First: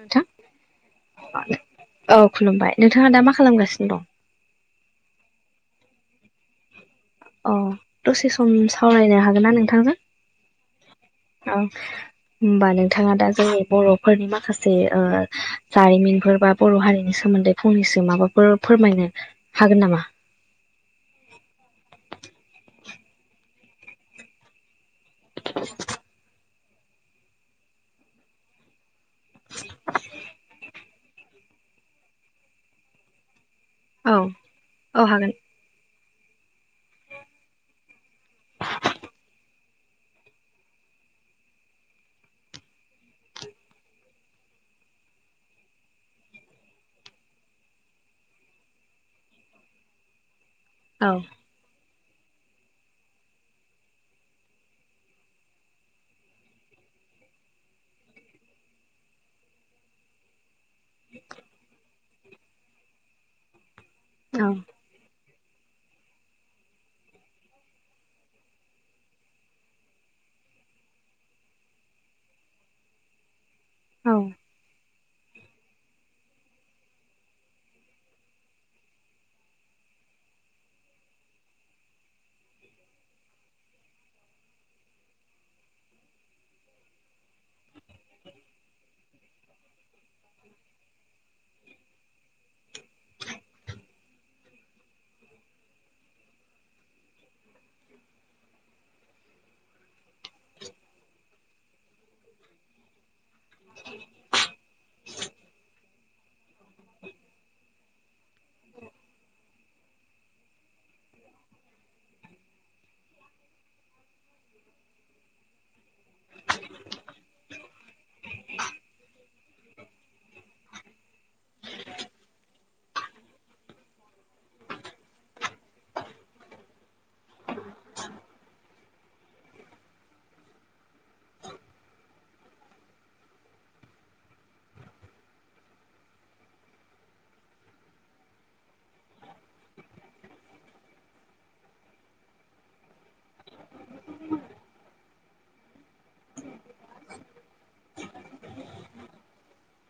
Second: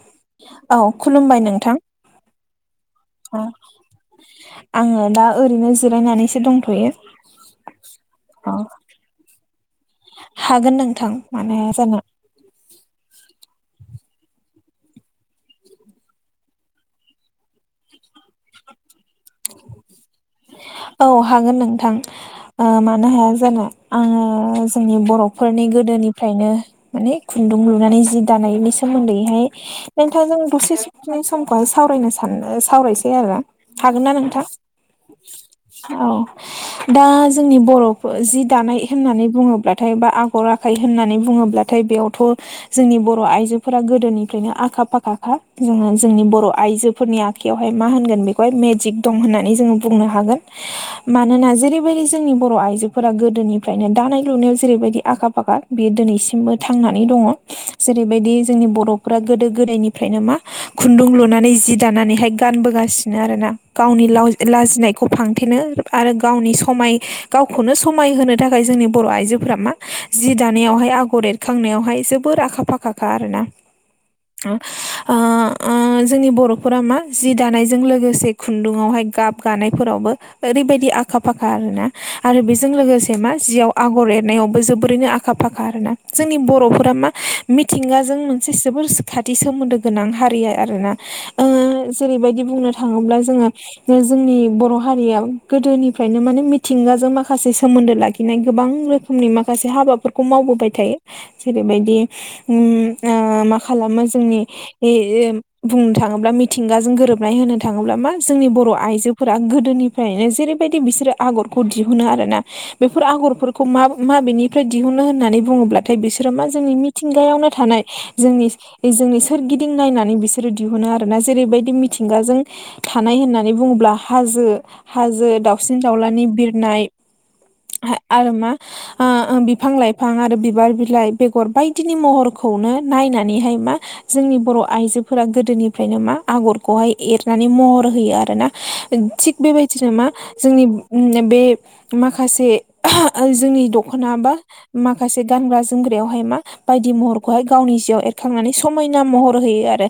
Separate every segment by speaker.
Speaker 1: नोंथां
Speaker 2: औ खुलुमबाय नोंथां
Speaker 1: औ खुलुमबाय नोंथाङा दा मा
Speaker 2: अ
Speaker 1: खालामगासिनो दं
Speaker 2: आङो दा ओरैनो जिरायनानैसो दंथयो
Speaker 1: अ दसे सम
Speaker 2: अ
Speaker 1: सावरायनो हागोन ना नोंथांजों
Speaker 2: हागोन नोंथां मानो हाया जानो
Speaker 1: होमबा नोंथाङा दा जोंनि बर'फोरनि माखासे जारिमिनफोर बा बर' हारिनि सोमोन्दै फंनैसो माबाफोर फोरमायनो हागोन नामा
Speaker 2: औ हागोन नोंथां मानो हाया जानो आङो जोंनि बर'फोरनि गोदोनिफ्रायनो माने खुन्दुं लुनानै जि दानायनि सोमोन्दैहाय नोंथां जों दसे समखौहाय सावरायनो सान सावरायसै आरोोना हागोन
Speaker 1: औ
Speaker 2: ना नोंथां
Speaker 1: औ हागोन
Speaker 2: औ दा जोंनि बर' जि दानाय होननानै बुङोब्लाथाय बा आगरा आखाइ होननानै बुङोब्लाथाय बेयावथ' जोंनि बर' आइजोफोरा गोदोनिफ्रायनो आखा फाखाखा जोङो जोंनि बर' आइजो नि आ म म दनानै ज ह
Speaker 1: औ
Speaker 2: मान ज बेबायदि जोंनि बर' आइजोफोरा गोदोनिफ्रायनो दानाय लुनायाव जेरैबायदि आखा फाखा बियो दिनैसिमबो थांनानै दङ जेरैबायदि जोंनि बर'फ गोदो गोदायनिफ्रायनो मा खुन्दुं लुनानै जि दानानैहाय गानबोगासिनो आरो ना गावनि
Speaker 1: औ
Speaker 2: लाजिनायखौ फां खाेनो आरो गावनि समाय गावखौनो समायहोनो थाखाय जोंनि बर' आइजोफोरा मा जि दानायावहाय आगर एरखांनायावहाय जोबोर आखा फाखाखा आर ना ओ जोंनि बर'फोरा मा जि दानायजों लोगोसे खुन्दुङआवहाय गाब गानायफोरावबो ओरैबायदि आखा फाखा आर ना आरो बेजों लोगोसे मा जियाव आगर एरनायावबो जोबोरैनो आ आखा फाखा आरोना जोंनि बरफोरा मा मिथिंगाजों मोनसे जोबोर खाथ बिदि सोमोन्दो गोनां हारिया आरोना। ओ-जेरैबायदि बुंनो थाङोब्ला जोङो जोंनि बर हारियाव गोदोनिफ्रायनो माने मिथिंगाजों माखासे सोमोन्दो लाखिनाय गोबां रोखोमनि माखासे हाबाफोर खौ मावबोबाय थायो जेरैबायदि माओ-खालामो जोंनि बुंनो थाङोब्ला मिथिंगाजों गोरोबनाय होनो थाङोब्ला मा जोंनि बर आइजोफोरा गोद दोनिफ्रायनो जेरैबायदि बिसोरो आगरखौ दिहुनो आरो ना। बेफोर आगरफोरखौ मा माबेनिफ्राय दिहुनो होननानै बुङोब्लाथाय बिसोरो मा जोंनि थिंगायावनो थानाय जोंनि। जोंनि सोरगिदिं नायनानै बिसोरो दिहुनो आरो ना जेरैबायदि मिथिंगाजों। थानाय होननानै बुङोब्ला हाजो हाजो दाावसिन दाउलानि बिरनाय। आह आरो मा? ओ-बिफां लाइफां आरो बिबार बिलाइ बेगर बायदिनि महरखौनो नायनानैहाय मा। जोंनि बर आइजोफोरा गोदोनिफ्रायनो मा आगरखौहाय एरनानै महर होयो आरोना थिग बेबायदिनो मा जोंनि बे माखासे आह जोंनि दखना बा माखासे गानग्रा जोमग्रायावहाय मा। बायदि महरखौहाय गावनि जिआव एरखांनानै समायना महर होयो आरो।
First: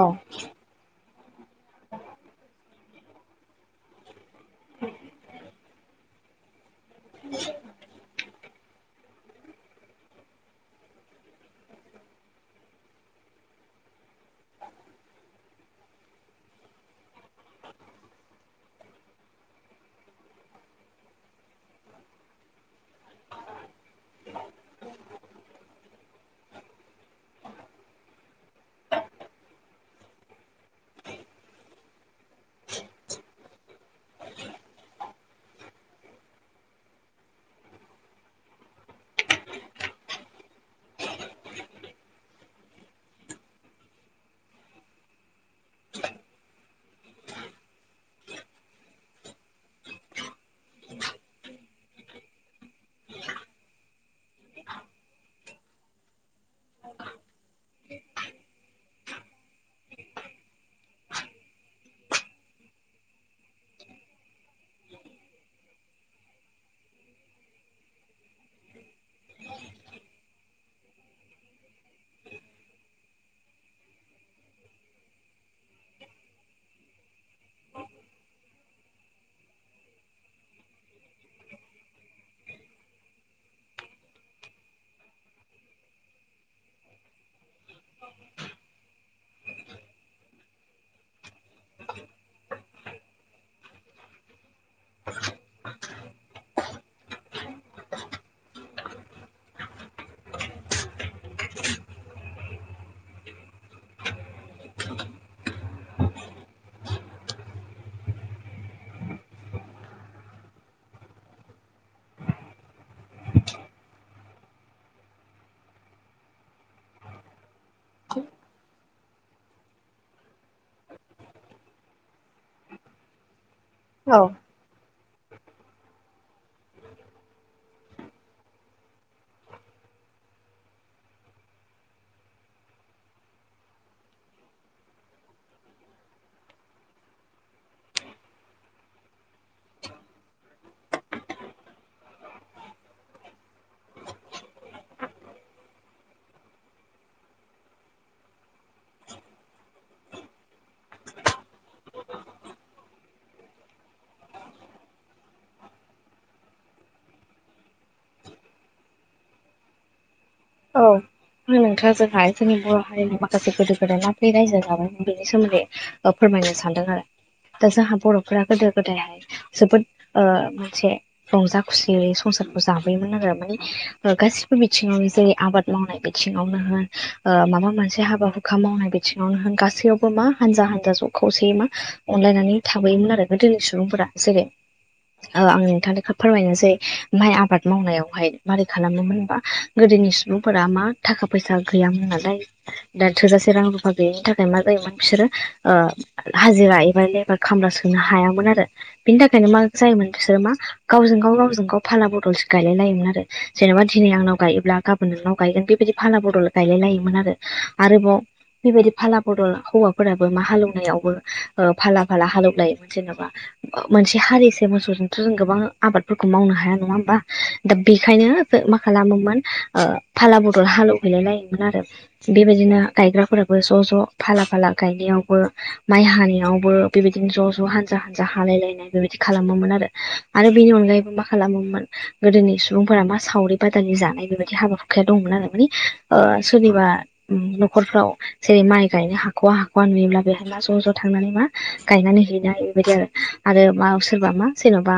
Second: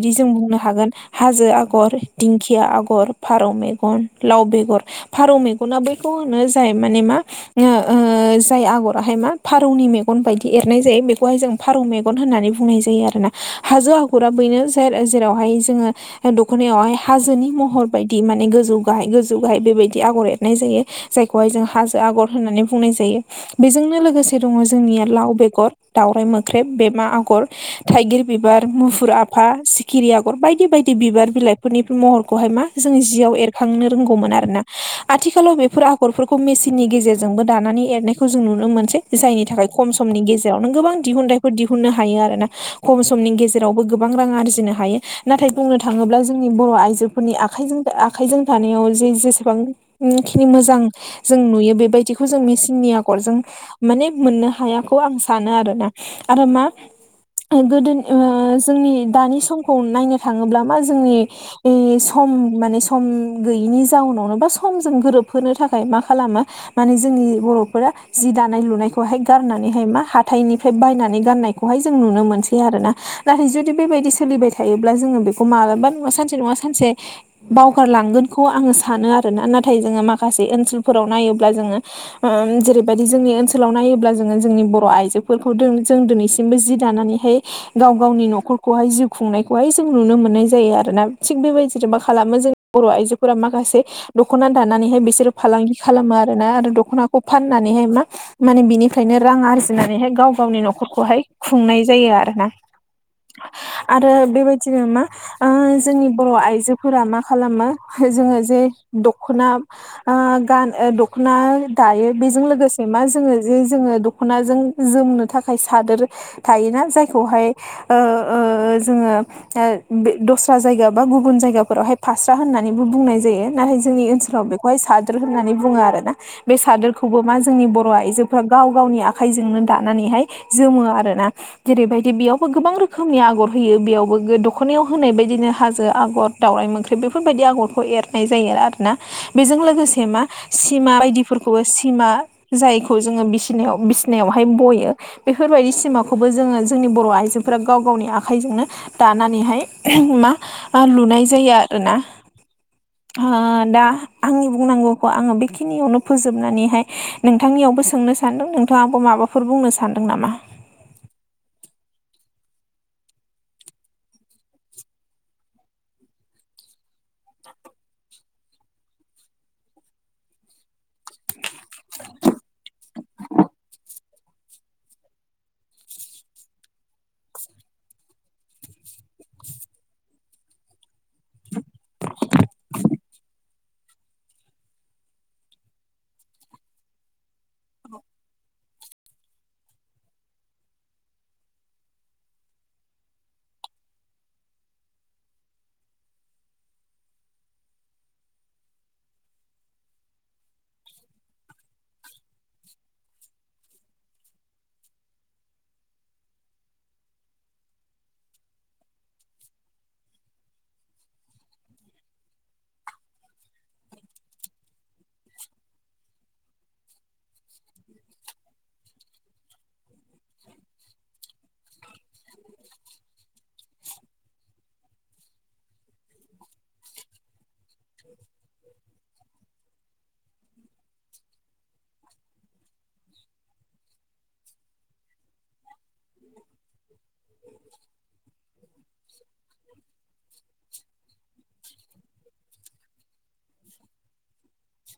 Speaker 1: औ
Speaker 2: जों बुंनो हागोन हाजो आगर दिंखिया आगर। फारौ मेगन लाव बेगर फारौ मेगना बेखौ होनो जाय माने मा ओ ओ-जाय आगरावहाय मा फारौनि मेगन बायदि एरनाय जायो बेखौहाय जों फारौ मेगन होननानै बुंनाय जायो आरो ना। हाजो आगरा बेनो ज जेरावहाय जोङो दखनायावहाय हाजोनि महर बायदि माने गोजौ गाहाय गोजौ गाहाय बेबायदि आगर एरनाय जायो। जायखौहाय जों हाजो आगर होननानै बुंनाय जायो बेजोंनो लोगोसे। दङ जोंनिया लाव बेगर दाावराइ मोख्रेब बेमा आग। थाइगिर बिबार मुफुर आफा सिखिरि आगर बायदि बायदि बिबार बिलाइफोरनि महरखौहाय मा। जों जियाव एरखांनो रोंगौमोन आरोना आथिखालाव बेफोर आगरफोरखौ मेसिननि गेजेरजोंबो दानानै एरनाय जों नुनो मोनसेै जायनि थाखाय खम समनि गेजेरावनो गोबां दिहुनथाइफोर दिहुननो हायो आरो ना। खम समनि गेजेरावबो गोबां रां आरजिनो हायो नाथाय बुंनो थाङोब्ला जोंनि बर आइजोफोरनि आ आखाइजों थानायाव जे जेसेबांखिनि मोजां। जों नुयो बेबायदिखौ जों मेचननि आगरजों। माने मोननो हायाखौ आं सानो आरोना आरो मा। गोदो ओ-जोंनि दानि समखौ नायनो थाङोब्ला मा जोंनि। ए सम माने सम गैयिनि जाउनावनो बा समजों गोरोबहोनो थाखाय मा खालामो। माने जोंनि बरफोरा जि दानाय लुनायखौहाय गारनानैहाय मा हाथाइनिफ्राय बायनानै गाननाय। खौहाय जों नुनो मोनसै आरोोशना नाथाय जुदि बेबायदि सोलिबाय थायोब्ला जोङो बेखौ मालाबा नङा सानसे नङा सानसे। बावगारलांगोनखौ आङो सानो आरोना नाथाय जोङो माखासे ओनसोलफोराव नायोब्ला जोङो। जेरैबायदि जोंनि ओनसोलाव नायोब्ला जोङो जोंनि बर आइजोफोरखौ जों दिनैसि सिमबो जि दानानैहाय। गाव गावनि नखरखौहाय जिउ खुंनायखौहाय जों नुनो मोननाय जायो आरो ना थिग बेबायदि सोरबा खालामो जों बर आइजोफोरा माखासे दखना दानानैहाय बिसोरो फालांगि खालामो आरोना आरो दखनाखौ फाननानैहाय मा। माने बिनिफ्रायनो रां आरजिनानैहाय गाव गावनि नखरखौहाय खुंनाय जायो आरो ना। आरो बेबायदिनो मा ओ-जोंनि बर आइ आइजोफोरा मा खालामो जोङो जे दखना। ओ-गान दखना दायो बेजों लोगोसे मा जोङो ज जोङो दखनाजों। जोमनो थाखाय सादोर थायोना जायखौहाय। ओ-जोङो बे दस्रा जायगा बा गुब जय फोरावहाय फास्रा होननानैबो बुंनाय जायो नाथाय जोंनि
Speaker 1: औ
Speaker 2: ओनसोलाव बेखौहाय साद्र होननानै बुङो आर ना। बे सादोरखौबो मा जोंनि बर आइजोफ्रा गाव गावनि आखाइजोंनो दानानैहाय। जोमो आरोना जेरैबायदि बेयावबो गोबां रोखोमनि आगर होयो बेयावबो दख'नायाव होनाय बायदिनो हाजो आगर दावराइ मोंख्रेब बेफोरबायदि आगरखौ एरनाय जायो आरोना बेजों लोगोसे मा सिमा बायदिफोरखौबो सिमा जायखौ जोङो बिसिनायाव बिसिनायावहाय बयो बेफोरबायदि सिमाखौबो जोङो जोंनि बर' आइजोफोरा गाव गावनि आखाइजोंनो दानानैहाय मा लुनाय जायो आरोना
Speaker 1: [inaudible]
Speaker 2: दा आंनि बुंनांगौखौ आङो बेखिनियावनो फोजोबनानैहाय नोंथांनियावबो सोंनो सान्दों नोंथाङाबो माबाफोर बुंनो सानदों नामा
Speaker 1: औ नोंथां जोंहाय जोंनि बर' हारिनि माखासे गोदो गोदाय माबोरै रायजो जाबायमोन बेनि सोमोन्दै फोरमायनो सानदों आरो दा जोंहा बर'फोरा गोदो गोदायहाय जोबोद ओ मोनसे रंजा खुसियै संसारखौ जाबोयोमोन आरो माने गासिबो बिथिङावनो जे आबाद मावनाय बिथिङावनो होन माबा मोनसे हाबा हुखा मावनाय बिथिङावनो होन गासैयाव मा हानजा हानजा ज खौसेयै मा अनलायनानै थाबोयोमोन आरो गोदोनि सुबुंफोरा जेरै आं नोंथांनिखौ फोरमायनोसै माइ आबाद मावनायावहाय मारै खालामोमोन होनबा गोदोनि सुबुंफोरा मा थाखा फैसा गैयामोन नालाय दा थोजासे रां रुफा गैयिनि थाखाय मा जायोमोन बिसोरो हाजिरा एबा लेबार खामला सोंनो हायामोन आरो बिनि थाखायनो मा जायोमोन बिसोरो मा गावजों गाव गावजों गाव फाला बदलसो गायलाय लायोमोन आरो जेनेबा दिनै आंनाव गायोब्ला गाब फोन नोंनाव गायगोन बेबायदि फाला बदल गायलाय लायोमोन आरोबाव बेबायदि फाला बदल हौवाफोराबो मा हालेवनायावबो ओ फाला फाला हालेवलायोमोन जेन'बा मोनसे हालिसे मोसौजोंथ' जों गोबां आबादफोरखौ मावनो हाया नङा होमबा दा बेखायनो मा खालामोमोन फाला बदल हालेवहैलाय लायोमोन आरो बेबायदिनो गायग्राफोराबो ज' ज' फाला फाला गायनायावबो माइ हानायावबो बेबायदिनो ज' ज' हानजा हानजा हालायलायनाय बेबायदि खालामोमोन आरो बेनि अनगायैबो मा खालामोमोन गोदोनि सुबुंफोरा मा सावरि बादालि जानाय बे बिदि हाबा हुखाया दंमोन आरो मानि ओ सोरनिबा न'खरफ्राव जेरै माइ गायनो हाखवा हाख'वा नुयोब्ला बे मा ज' ज' थांनानै मा गायनानै हैनाय बेबायदि आरो आरो मा सोरबा मा जेन'बा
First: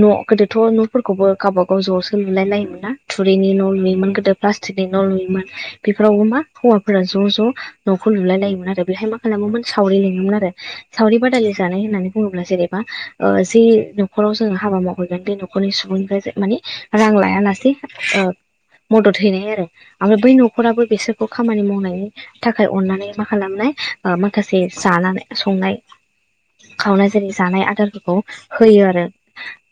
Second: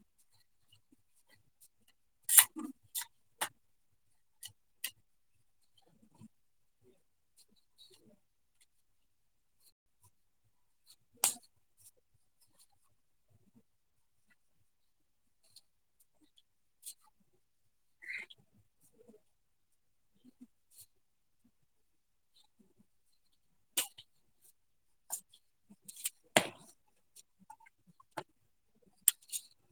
Speaker 1: न' गोदोथ' न'फोरखौबो गावब गाव ज'सो लुलाय लायोमोन ना थुरैनि न' लुयोमोन गोदो प्लास्टिकनि न' लुयोमोन बेफोरावबो मा हौवाफोरा ज' ज' न'खौ नुलायलायोमोन आरो बेहाय मा खालामोमोन सावरि लिङोमोन आरो सावरि बादालि जानाय होननानै बुङोब्ला जेनेबा जे न'खराव जोङो हाबा मावहरगोन बे नखर नखरनि सुबुंनिफ्राय मानिे रां लायालासै ओ मदद हैनाय आरो ओमफ्राय बै न'खराबो बिसोरखौ खामानि मावनायनि थाखाय अननानै मा खालामनाय माखासे जानानै संनाय खावनाय जेरै जानाय आदारफोरखौ होयो आरो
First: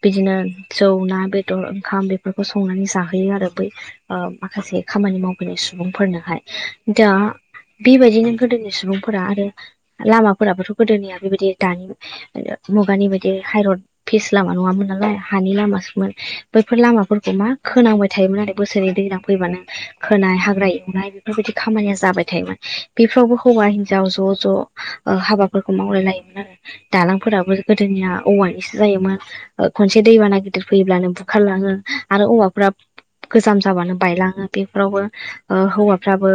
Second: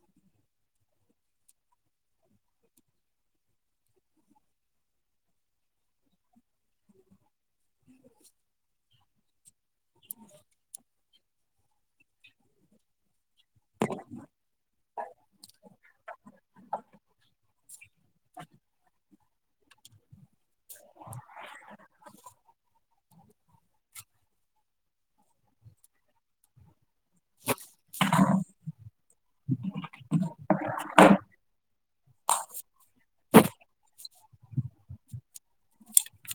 Speaker 1: बिदिनो जौ ना बेदर ओंखाम बेफोरखौ संनानै जाहोयो आरो बै माखासे खामानि मावबोनाय सुबुंफोरनोहाय दा बेबायदिनो गोदोनि सुबुंफोरा आरो लामाफोराबोथ' गोदोनिया बेबायदि दानि मुगानि बायदि हायरद फिस लामा नङामोन नालाय हानि लामासोमोन बैफोर लामाफोरखौ मा खोनांबाय थायोमोन आरो बोसोरै दैज्लां फैबानो खोनाय हाग्रा एवनाय बेफोरबायदि खामानिया जाबाय थायोमोन बेफोरावबो हौवा हिनजाव ज' ज' हाबाफोरखौ मावलाय लायोमोन आरो दालांफोराबो गोदोनिया औवानिसो जायोमोन खनसे दैबाना गिदिर फैयोब्लानो बुखारलाङो आरो औवाखौ फुराब गोजाम जाबानो बायलाङो, बेफोरावबो ओ हौवाफ्राबो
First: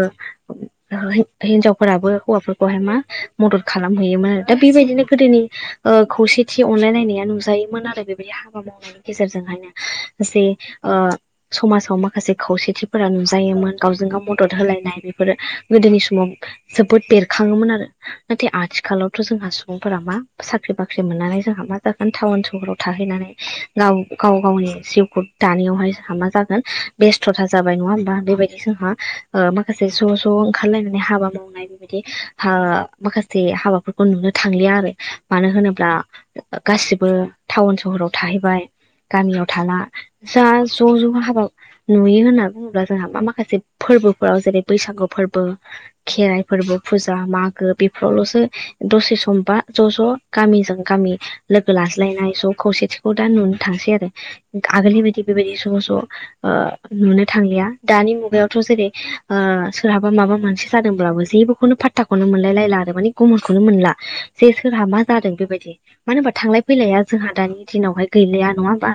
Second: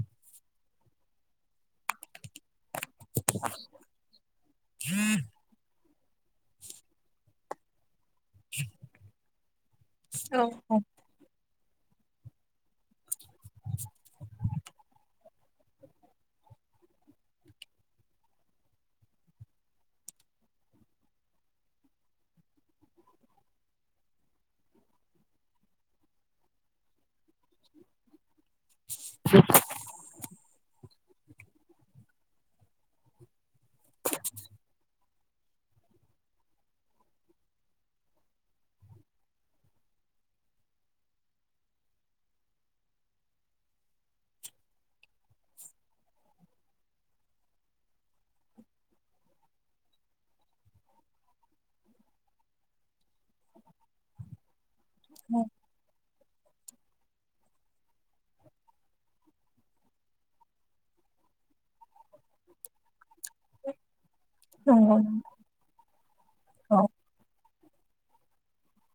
Speaker 1: हिनजावफोराबो हौवाफोरखौहाय मा मदद खालामहैयोमोन आरो दा बेबायदिनो गोदोनि खौसेथि अनलायलायनाया नुजायोमोन आरो बेबायदि हाबा मावनायनि गेजेरजोंहायनो जे [unintelligible] समाजाव माखासे खौसेथिफोरा नुजायोमोन गावजों गाव मदद होलायनाय बेफोरो गोदोनि समाव जोबोद बेरखाङोमोन आरो। नाथाय आथिखालावथ' जोंहा सुबुंफोरा मा साख्रि बाख्रि मोननानै जोंहा मा जागोन टाउन सहराव थाहैनानै गाव गाव गावनि सिउखौ दानियावहाय जोंहा मा जागोन बेस्थ'था जाबाय नङा होमबा बेबायदि जोंहा माखासे ज ज' ओंखारलायनानै हाबा मावनाय बिदि ओ माखासे हाबाफोरखौ नुनो थांलिया आरो मानो होनोब्ला गासिबो टाउन सहराव थाहैबाय गामियाव थाला जा ज' ज' हाबा नुयो होनना बुङोब्ला जोंहा मा माखासे फोरबोफोराव जेरै बैसागु फोरबो। खेराइ फोरबो फुजा मागो बेफोरावल'सो दसे समबा ज' ज' गामिजों गामि लोगो लाज्लायनाय स' खौसेथिखौ दा नुनो थांसै आरो। बायदि बेबायदि ज -ज नुनो थांलिया दानि मुगायावथ' जेरै सोरहाबा माबा मोनसे जादोंब्लाबो जेबोखौनो फाथ हथाखौनो मोनलायलायला आरो माने गुमुनखौनो मोनला जे सोरहा मा जादों बेबायदि मानो होनबा थांलाय
Speaker 2: औ
Speaker 1: फैलाया जोंहा दानि दिनावहाय गैलिया नङा होमबा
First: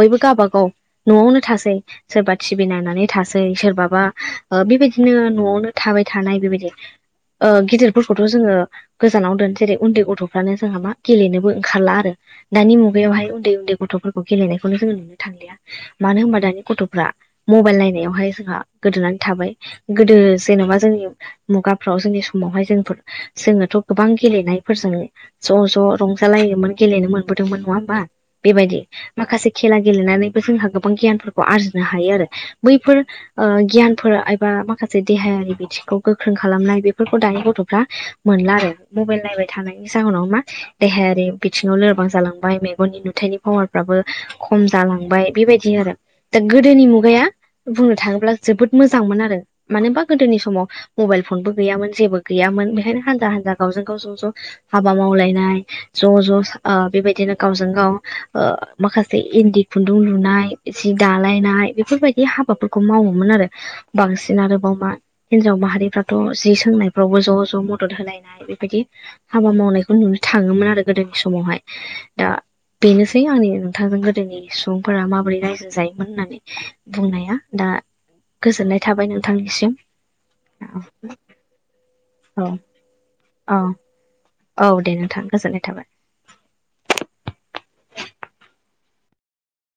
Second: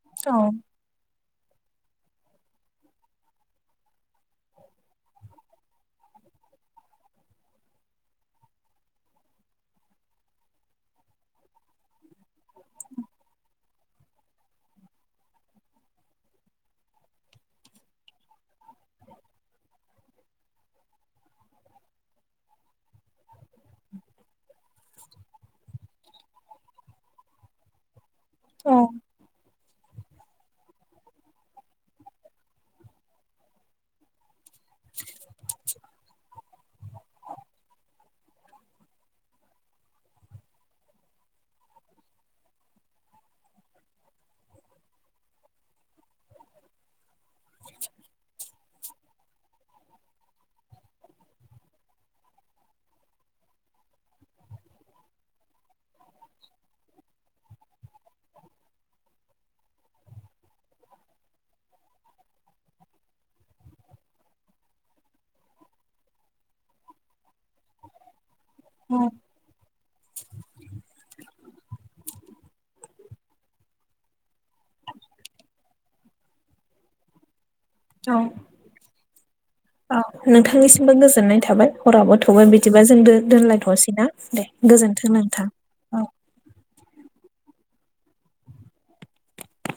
Speaker 1: बयबो
Speaker 2: औ
Speaker 1: गावबागाव न'आवनो थासै सोरबा टिभि नायनानै थासै सोरबाबा बेबायदिनो न'आवनो थाबाय थानाय बेबायदि गिदिरफोरखौथ' जोङो गोजानाव दोन जेरै उन्दै गथ'फ्रानो जोंहा मा गेलेनोबो ओंखारला आरो। दानि मुगायावहाय उन्दै उन्दै गथ'फोरखौ गेलेनायखौनो जोङो नुनो थांलिया। मानो होनबा दानि गथ'फ्रा मबाइल नायनायावहाय जोंहा गोदोनानै थाबाय। गोदो जेन'बा जोंनि मुगाफ्राव जोंनि समावहाय जोंफोर जोङोथ' गोबां गेलेनायफोरजों ज' ज' रंजालायोमोन गेलेनो मोनबोदोंमोन नङा होमबा बेबायदि
Speaker 2: औ
Speaker 1: माखासे खेला गेलेनानैबो जोंहा गोबां गियानफोरखौ आरजिनो हायो आरो बैफोर गियानफोर एबा माखासे देहायारि बिथिंखौ गोख्रों खालामनाय बेफोरखौ दानि गथ'फ्रा मोनला आरो मबाइल नायबाय थानायनि जाहोनाव मा देहायारि बिथिङाव लोरबां जालांबाय मेगननि नुथायाइनि पावारफ्राबो खम जालांबाय बेबायदि आरो दा गोदोनि मुगाया बुंनो थाङोब्ला जोबोद मोजांमोन आरो मानो होनबा गोदोनि समाव मबाइल फनबो गैयामोन जेबो गैयामोन बेखायनो हान्जा हान्जा गावजों गाव ज' ज' हाबा मावलायनाय ज' ज'ओ बेबायदिनो गावजों गाव ओ माखासे इन्दि खुन्दुं लुनाय जि दालायनाय बेफोरबायदि हाबाफोरखौ मावोमोन आरो। बांसिन आरोबाव मा हिनजाव माहारिफ्राथ' जि सोंनायफ्रावबो ज' ज' मदद होलायनाय। बेबायदि। हाबा मावनायखौ नुनो थाङोमोन आरो गोदोनि समावहाय दा बेनोसै आंनि थागोन गोदोनि सुबुंफोरा माबोरै रायजो जायोमोन होननानै बुंनाया दा
Speaker 2: औ
Speaker 1: गोजोननाय थाबाय नोंथांनिसिम
Speaker 2: औ
Speaker 1: औ
Speaker 2: नोंथांनिसिमबो गोजोननाय थाबाय हराबो थौबाय
Speaker 1: औ
Speaker 2: बिदि जों
Speaker 1: औ
Speaker 2: दोनलायथ'सै ना दे।
Speaker 1: औ दे
Speaker 2: गोजोन्थों
Speaker 1: नोंथां गोजोननाय थाबाय।
Speaker 2: औ